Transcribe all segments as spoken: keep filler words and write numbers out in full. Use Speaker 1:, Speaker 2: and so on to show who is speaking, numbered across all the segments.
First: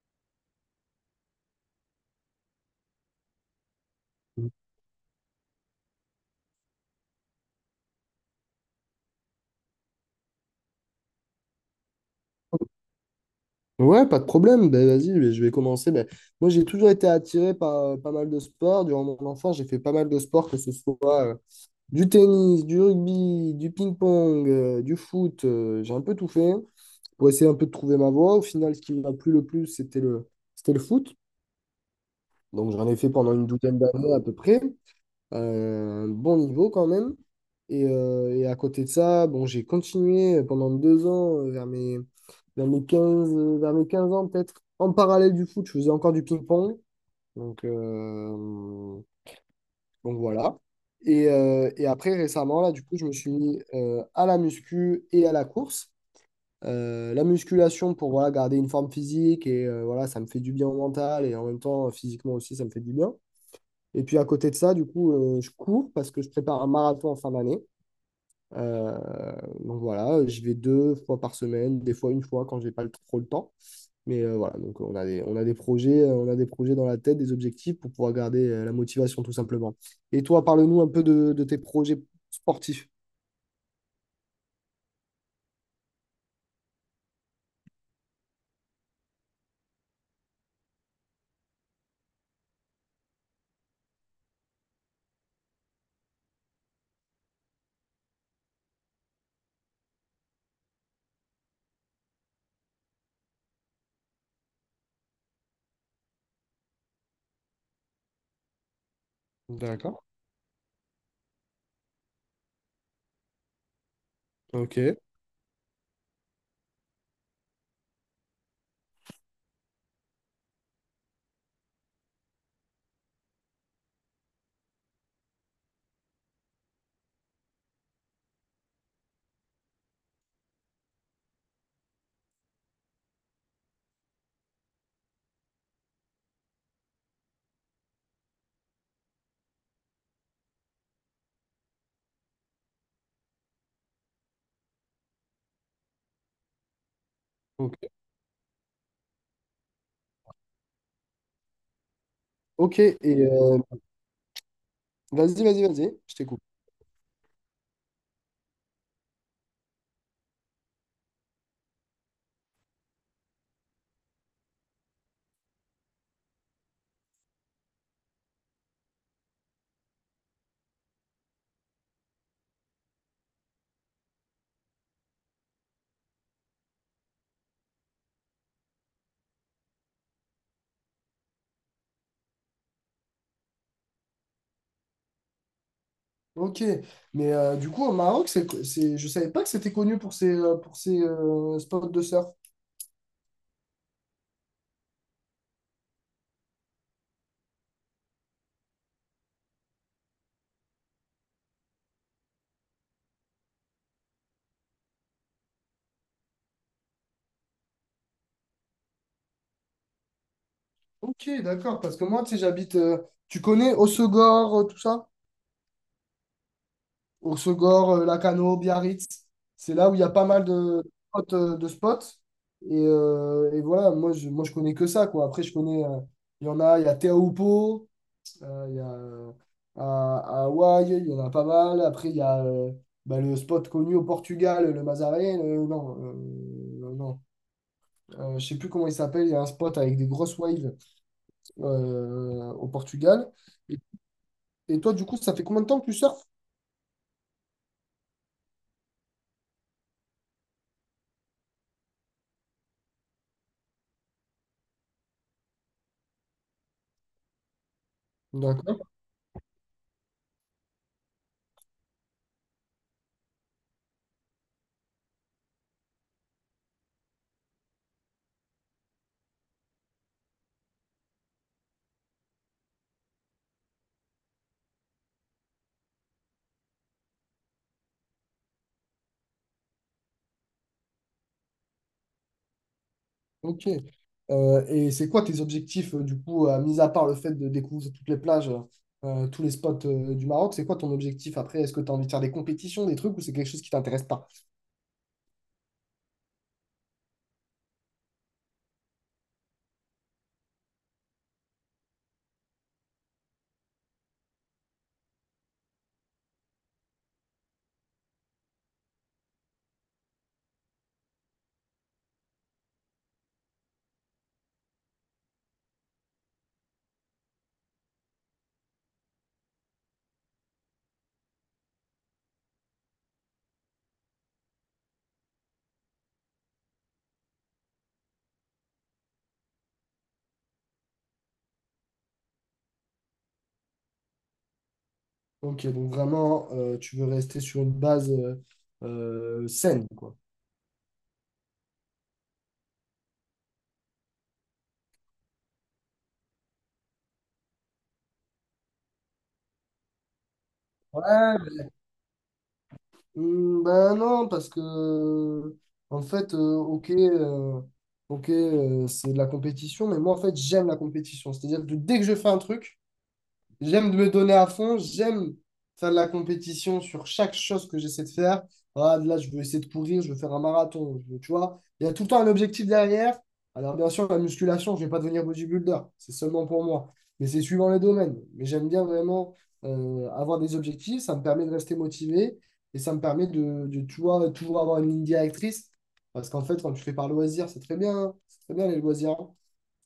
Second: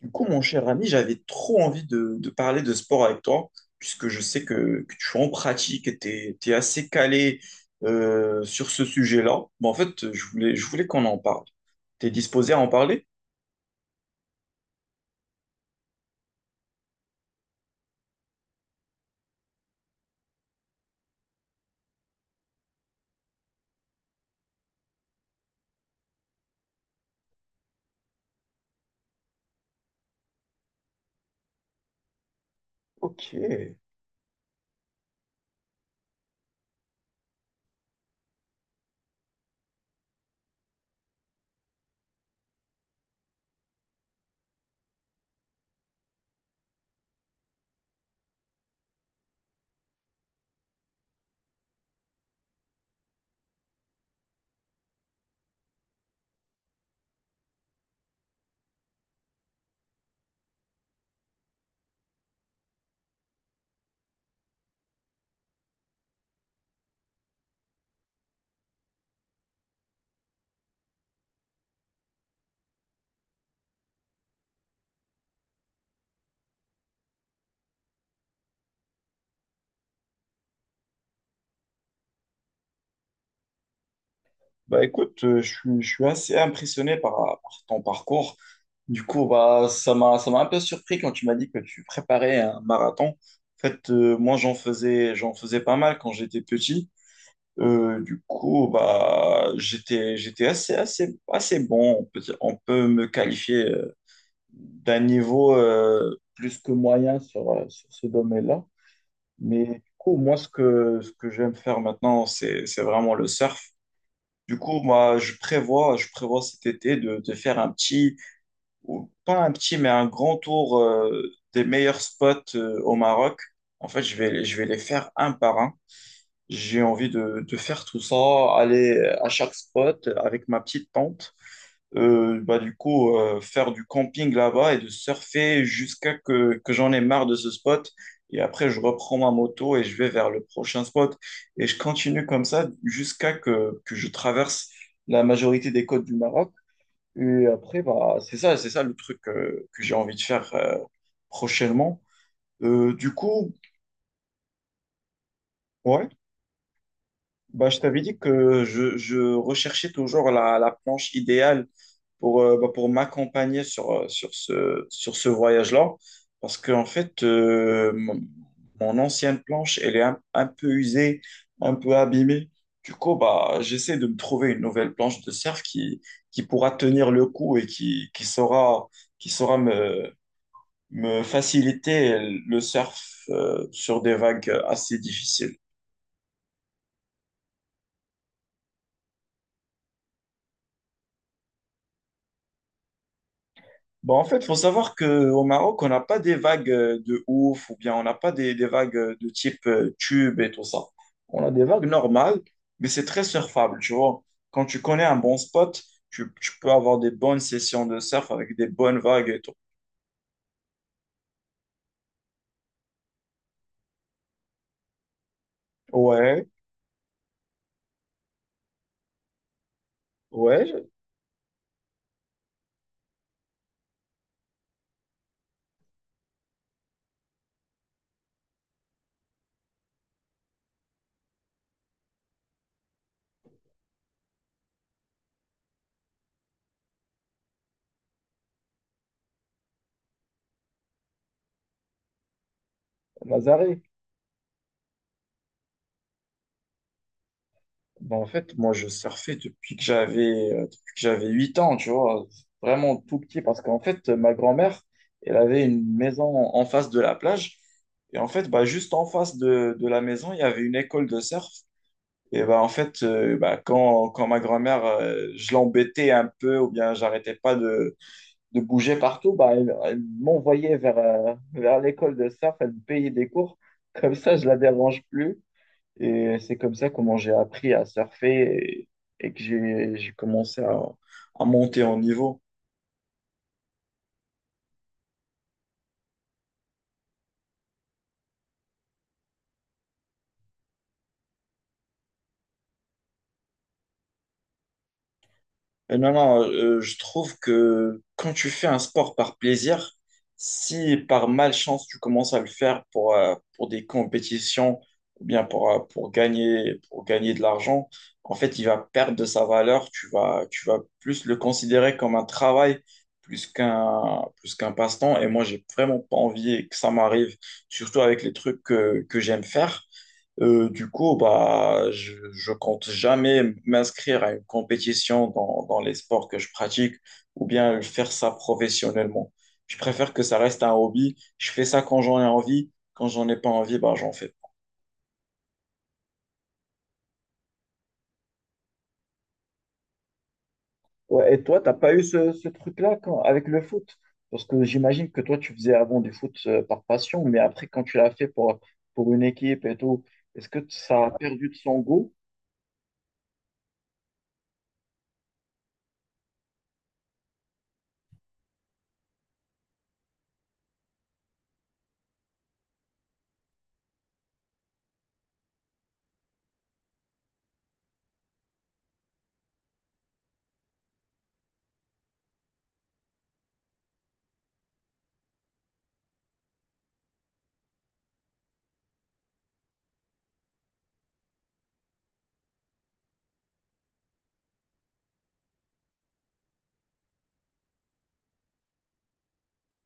Speaker 1: Du coup, mon cher ami, j'avais trop envie de, de parler de sport avec toi, puisque je sais que, que tu en pratiques et tu es assez calé euh, sur ce sujet-là. Mais en fait, je voulais, je voulais qu'on en parle. T'es disposé à en parler?
Speaker 2: Ouais, pas de problème. Ben, vas-y, mais je vais commencer. Ben, moi, j'ai toujours été attiré par euh, pas mal de sports. Durant mon enfance, j'ai fait pas mal de sports, que ce soit euh, du tennis, du rugby, du ping-pong, euh, du foot. Euh, j'ai un peu tout fait pour essayer un peu de trouver ma voie. Au final, ce qui m'a plu le plus, c'était le, c'était le foot. Donc, j'en ai fait pendant
Speaker 1: Ok.
Speaker 2: une douzaine d'années à peu près. Euh, un bon niveau quand même. Et, euh, et à côté de ça, bon, j'ai continué pendant deux ans, euh, vers mes, vers mes quinze euh, vers mes quinze ans peut-être. En parallèle du foot, je faisais encore du ping-pong. Donc, euh, donc voilà. Et, euh, et après, récemment, là, du coup, je me suis mis euh, à la muscu et à la course. Euh, la musculation pour voilà, garder une forme physique et euh, voilà, ça me fait du bien au mental et en même temps, physiquement aussi, ça me fait du bien. Et puis à côté de ça, du coup, euh, je cours parce que je prépare un marathon en fin d'année. Euh, donc voilà, j'y vais deux fois par semaine, des fois une fois quand j'ai pas le- trop le temps. Mais euh, voilà, donc on a des, on a des projets, euh, on a des projets dans la tête, des objectifs pour pouvoir garder euh, la motivation tout simplement. Et toi, parle-nous un peu de, de tes projets sportifs.
Speaker 1: Bah écoute, euh, je, suis- je suis assez impressionné par par ton parcours. Du coup, bah, ça m'a, ça m'a un peu surpris quand tu m'as dit que tu préparais un marathon. En fait, euh, moi, j'en faisais, j'en faisais pas mal quand j'étais petit. Euh, du coup, bah, j'étais, j'étais assez, assez, assez bon. On peut, dire- on peut me qualifier euh, d'un niveau euh, plus que moyen sur, euh, sur ce domaine-là. Mais du
Speaker 2: D'accord.
Speaker 1: coup, moi, ce que, ce que j'aime faire maintenant, c'est, c'est vraiment le surf. Du
Speaker 2: Ok.
Speaker 1: coup, moi, je prévois, je prévois cet été de, de faire un petit, ou pas un petit, mais un grand tour euh, des meilleurs spots euh, au Maroc. En fait, je vais, je vais les faire un par un. J'ai envie de, de faire tout ça, aller à chaque spot avec ma petite tente. Euh, bah, du coup, euh, faire du camping là-bas et de surfer jusqu'à que, que j'en ai marre de ce spot. Et après, je reprends ma moto et je vais vers le prochain spot. Et je continue comme ça jusqu'à que, que je traverse la majorité des côtes du Maroc. Et
Speaker 2: Ok.
Speaker 1: après, bah, c'est ça, c'est ça le truc euh, que j'ai envie de faire euh, prochainement.
Speaker 2: Ok.
Speaker 1: Euh,
Speaker 2: Et
Speaker 1: du coup,
Speaker 2: euh, vas-y, vas-y, vas-y,
Speaker 1: ouais.
Speaker 2: je t'écoute.
Speaker 1: Bah, je t'avais dit que je, je recherchais toujours la, la planche idéale pour, euh, bah, pour m'accompagner sur, euh, sur ce, sur ce voyage-là. Parce qu'en fait, euh, mon mon ancienne planche, elle est un, un peu usée, un peu abîmée. Du coup, bah, j'essaie de me trouver une nouvelle planche de surf qui, qui pourra tenir le coup et qui, qui saura, qui saura me, me faciliter le surf, euh, sur des vagues assez difficiles.
Speaker 2: Ok, mais euh, du coup au Maroc, c'est, c'est, je savais pas que c'était connu pour ses, euh, pour ses euh, spots de surf.
Speaker 1: Bon, en fait, il faut savoir qu'au Maroc, on n'a pas des vagues euh, de ouf ou bien on n'a pas des, des vagues euh, de type euh, tube et tout ça. On a des vagues normales, mais c'est très surfable, tu vois. Quand tu connais un bon spot, tu, tu peux avoir des bonnes sessions de surf avec des bonnes vagues et tout.
Speaker 2: Ok, d'accord, parce que moi, tu sais, j'habite. Euh, tu connais Hossegor, euh, tout ça?
Speaker 1: Ouais,
Speaker 2: Hossegor, euh, Lacano, Biarritz. C'est là où il y a pas mal de
Speaker 1: ouais,
Speaker 2: spots. euh, de spots. Et, euh, et voilà, moi je, moi, je connais que ça, quoi. Après, je connais. euh, Il y en a, il y a Teahupo'o, euh, il y a euh, à, à Hawaï, il y en a pas mal. Après, il y a euh, bah, le spot connu au Portugal, le Mazaré. Le- non, euh, non. Euh, je sais plus comment il s'appelle. Il y a un spot avec des grosses waves euh, au Portugal.
Speaker 1: Mazaré.
Speaker 2: Et toi, du coup, ça fait combien de temps que tu surfes?
Speaker 1: Bah, en fait, moi, je surfais depuis que j'avais euh, depuis que j'avais huit ans, tu vois, vraiment tout petit, parce qu'en fait, ma grand-mère, elle avait une maison en en face de la plage. Et en fait, bah,
Speaker 2: D'accord,
Speaker 1: juste en face de, de la maison, il y avait une école de surf. Et bah, en fait, euh, bah, quand, quand ma grand-mère, euh, je l'embêtais un peu, ou bien j'arrêtais pas de, de bouger partout, bah, elle, elle m'envoyait vers, euh, vers l'école de surf, elle me payait des cours. Comme ça, je la dérange plus. Et c'est comme ça comment j'ai appris à surfer et, et que j'ai j'ai commencé à, à monter en niveau.
Speaker 2: ok. Euh, et c'est quoi tes objectifs, euh, du coup, euh, mis à part le fait de découvrir toutes les plages, euh, euh, tous les spots euh, du Maroc, c'est quoi ton objectif après? Est-ce que tu as envie de faire des compétitions, des trucs, ou c'est quelque chose qui t'intéresse pas?
Speaker 1: Euh, Non, non, euh, je trouve que quand tu fais un sport par plaisir, si par malchance tu commences à le faire pour, euh, pour des compétitions ou bien pour, euh, pour gagner, pour gagner de l'argent, en fait, il va perdre de sa valeur. Tu vas, tu vas plus le considérer comme un travail plus qu'un plus qu'un passe-temps. Et moi, j'ai vraiment pas envie que ça m'arrive, surtout avec les trucs que, que j'aime faire. Euh, du coup, bah, je, je compte jamais m'inscrire à une compétition dans, dans les sports que je pratique ou bien faire ça professionnellement. Je préfère que ça reste un hobby. Je fais ça quand j'en ai envie. Quand j'en ai pas envie, bah, j'en fais pas.
Speaker 2: Ok, donc vraiment, euh, tu veux rester sur une base euh, euh, saine, quoi.
Speaker 1: Ouais, et toi, t'as pas eu ce, ce truc-là quand- avec le foot? Parce que j'imagine que toi, tu faisais avant du foot euh, par passion, mais après, quand tu l'as fait pour, pour une équipe et tout, est-ce que ça a
Speaker 2: Ouais,
Speaker 1: perdu de son goût?
Speaker 2: hmm, ben non, parce que en fait, euh, ok, euh, ok, euh, c'est de la compétition, mais moi en fait j'aime la compétition. C'est-à-dire que dès que je fais un truc, j'aime me donner à fond, j'aime faire de la compétition sur chaque chose que j'essaie de faire. Ah, là, je veux essayer de courir, je veux faire un marathon, je veux- tu vois. Il y a tout le temps un objectif derrière. Alors, bien sûr, la musculation, je ne vais pas devenir bodybuilder, c'est seulement pour moi. Mais c'est suivant les domaines. Mais j'aime bien vraiment euh, avoir des objectifs, ça me permet de rester motivé et ça me permet de, de, tu vois, toujours avoir une ligne directrice. Parce qu'en fait, quand tu fais par loisir, c'est très bien, hein. C'est très bien les loisirs.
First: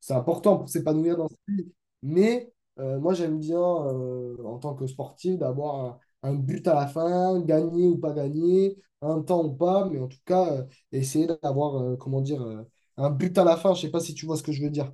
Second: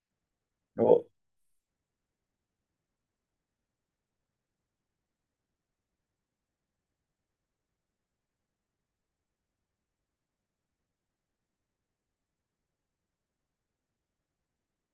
Speaker 2: C'est important pour s'épanouir dans sa vie. Mais euh, moi, j'aime bien, euh, en tant que sportif, d'avoir un, un but à la fin, gagner ou pas gagner, un temps ou pas, mais en tout cas, euh, essayer d'avoir, euh, comment dire, euh, un but à la fin. Je sais pas si tu vois ce que je veux dire.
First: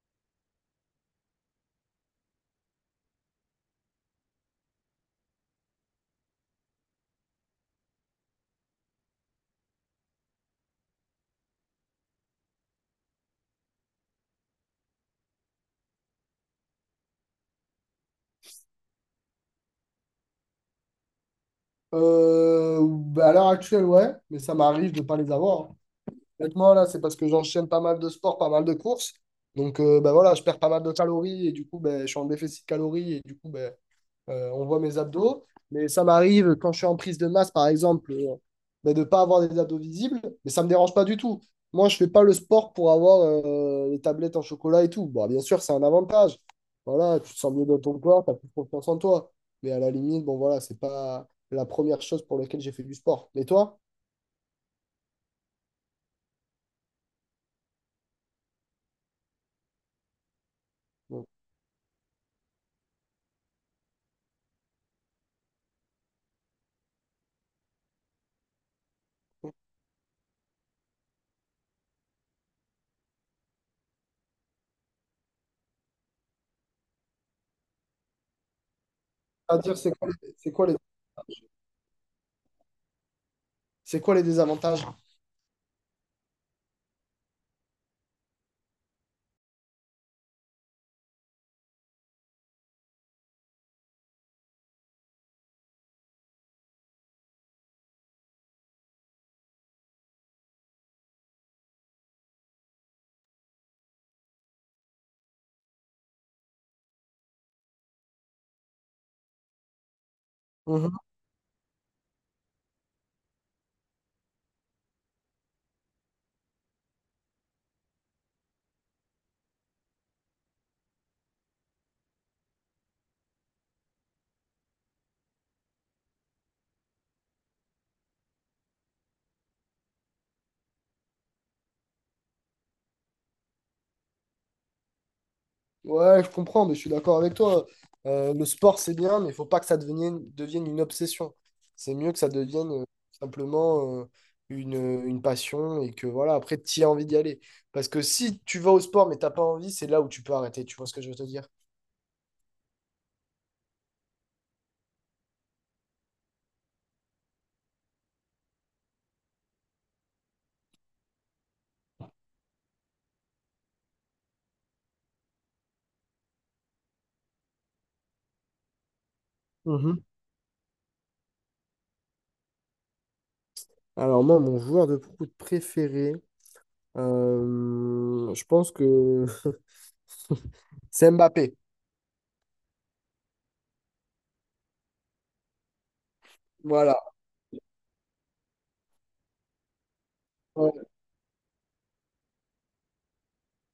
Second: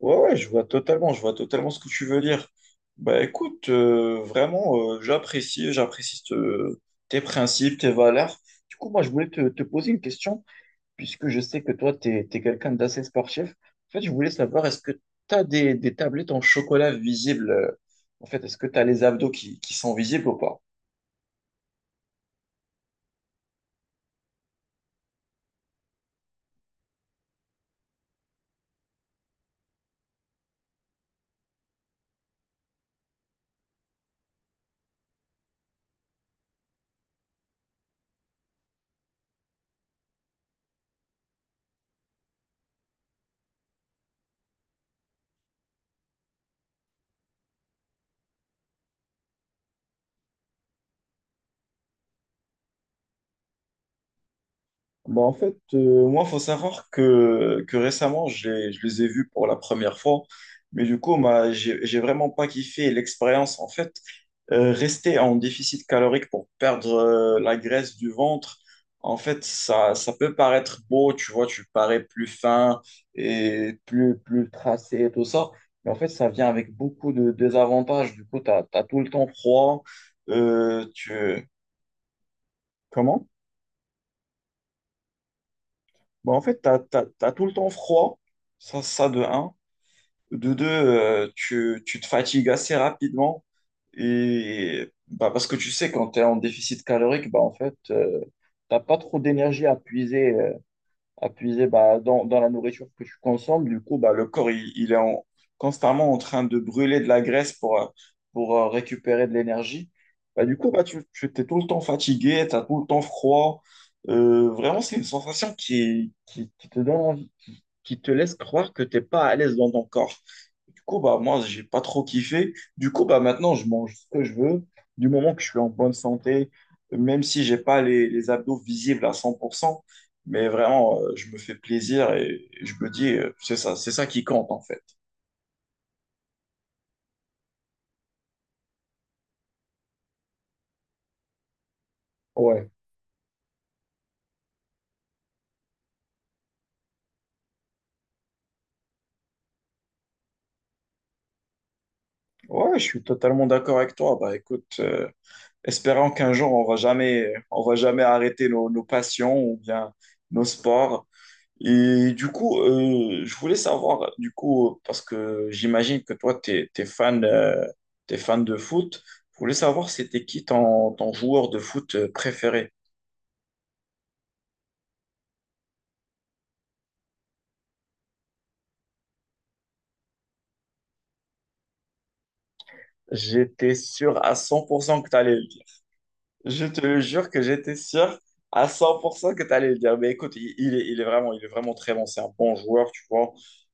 Speaker 1: Ouais, ouais, je vois totalement, je vois totalement ce que tu veux dire. Bah écoute, euh, vraiment, euh, j'apprécie, j'apprécie te- tes principes, tes valeurs. Du coup, moi, je voulais te, te poser une question, puisque je sais que toi, tu es quelqu'un d'assez sportif. En fait, je voulais savoir, est-ce que tu as des, des tablettes en chocolat visibles? euh, En fait, est-ce que tu as les abdos qui, qui sont visibles ou pas?
Speaker 2: Euh, bah, à l'heure actuelle, ouais, mais ça m'arrive de pas les avoir. Honnêtement, là, c'est parce que j'enchaîne pas mal de sports, pas mal de courses. Donc, euh, bah, voilà, je perds pas mal de calories et du coup, ben je suis en déficit de calories et du coup, ben Euh, on voit mes abdos, mais ça m'arrive quand je suis en prise de masse, par exemple, euh, ben, de ne pas avoir des abdos visibles, mais ça ne me dérange pas du tout. Moi, je ne fais pas le sport pour avoir euh, les tablettes en chocolat et tout. Bon, bien sûr, c'est un avantage. Voilà, tu te sens mieux dans ton corps, tu as plus confiance en toi. Mais à la limite, bon, voilà, c'est pas la première chose pour laquelle j'ai fait du sport. Mais toi,
Speaker 1: Bah, en fait, euh, moi, il faut savoir que, que récemment, je les, je les ai vus pour la première fois, mais du coup,
Speaker 2: bon.
Speaker 1: bah, j'ai, j'ai vraiment pas kiffé l'expérience. En fait, euh, rester en déficit calorique pour perdre euh, la graisse du ventre, en fait, ça, ça peut paraître beau, tu vois, tu parais plus fin et plus, plus tracé et tout ça, mais en fait, ça vient avec beaucoup de désavantages. Du coup, tu as tout le temps
Speaker 2: À dire
Speaker 1: froid.
Speaker 2: c'est quoi, les- c'est quoi, les-
Speaker 1: euh, tu... Comment?
Speaker 2: C'est quoi les désavantages?
Speaker 1: Bah, en fait, tu as tout le temps froid, ça, ça de un. De deux, euh, tu, tu te fatigues assez rapidement. Et bah, parce que tu sais, quand tu es en déficit calorique, bah, en fait, tu n'as pas trop d'énergie à puiser euh, appuyer bah, dans, dans la nourriture que tu consommes. Du coup, bah, le corps, il, il est en- constamment en train de brûler de la graisse pour, euh, pour euh, récupérer de l'énergie. Bah, du coup, bah, tu, tu es tout le temps fatigué, tu as tout le temps froid. Euh, vraiment, c'est une sensation qui, qui, qui te donne envie, qui te laisse croire que tu n'es pas à l'aise dans ton corps. Du coup, bah, moi, j'ai pas trop kiffé. Du coup, bah, maintenant, je mange ce que je veux. Du moment que je suis en bonne santé, même si j'ai pas les, les abdos visibles à cent pour cent, mais vraiment, euh, je me fais plaisir et, et je me dis, euh, c'est ça, c'est ça qui compte, en fait.
Speaker 2: Ouais, je comprends, mais je suis d'accord avec toi. Euh, le sport, c'est bien, mais il faut pas que ça devienne, devienne une obsession. C'est mieux que ça
Speaker 1: Ouais.
Speaker 2: devienne euh, simplement euh, une, une passion et que voilà, après, tu as envie d'y aller. Parce que si tu vas au sport, mais t'as pas envie, c'est là où tu peux arrêter. Tu vois ce que je veux te dire?
Speaker 1: Ouais, je suis totalement d'accord avec toi. Bah, écoute, euh, espérons qu'un jour, on va jamais, on va jamais arrêter nos, nos passions ou bien nos sports. Et du coup, euh, je voulais savoir, du coup, euh, parce que j'imagine que toi, t'es, t'es fan, euh, t'es fan de foot, je voulais savoir
Speaker 2: Mhm.
Speaker 1: c'était qui ton, ton joueur de foot euh, préféré.
Speaker 2: Alors moi, mon joueur de foot préféré, euh, je pense que c'est Mbappé.
Speaker 1: J'étais sûr à cent pour cent que t'allais le dire. Je te le
Speaker 2: Voilà.
Speaker 1: jure que j'étais sûr à cent pour cent que t'allais le dire. Mais écoute, il, il
Speaker 2: Ouais.
Speaker 1: est, il est vraiment, il est vraiment très bon. C'est un bon joueur, tu vois.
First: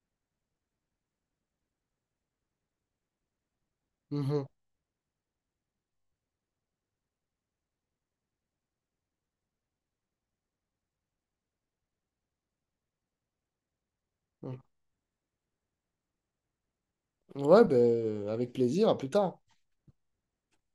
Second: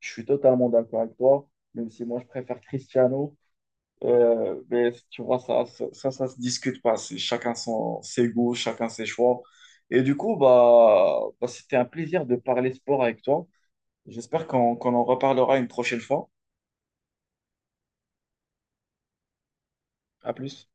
Speaker 1: Je suis totalement d'accord avec toi, même si moi, je préfère Cristiano.
Speaker 2: Mhm.
Speaker 1: Euh, mais tu vois, ça, ça, ça, ça se discute pas. C'est chacun son, ses goûts, chacun ses choix. Et du coup, bah, bah, c'était un plaisir de parler sport avec toi. J'espère qu'on qu'on en reparlera une prochaine fois.
Speaker 2: Ouais, ben, avec plaisir, à plus tard.
Speaker 1: À plus.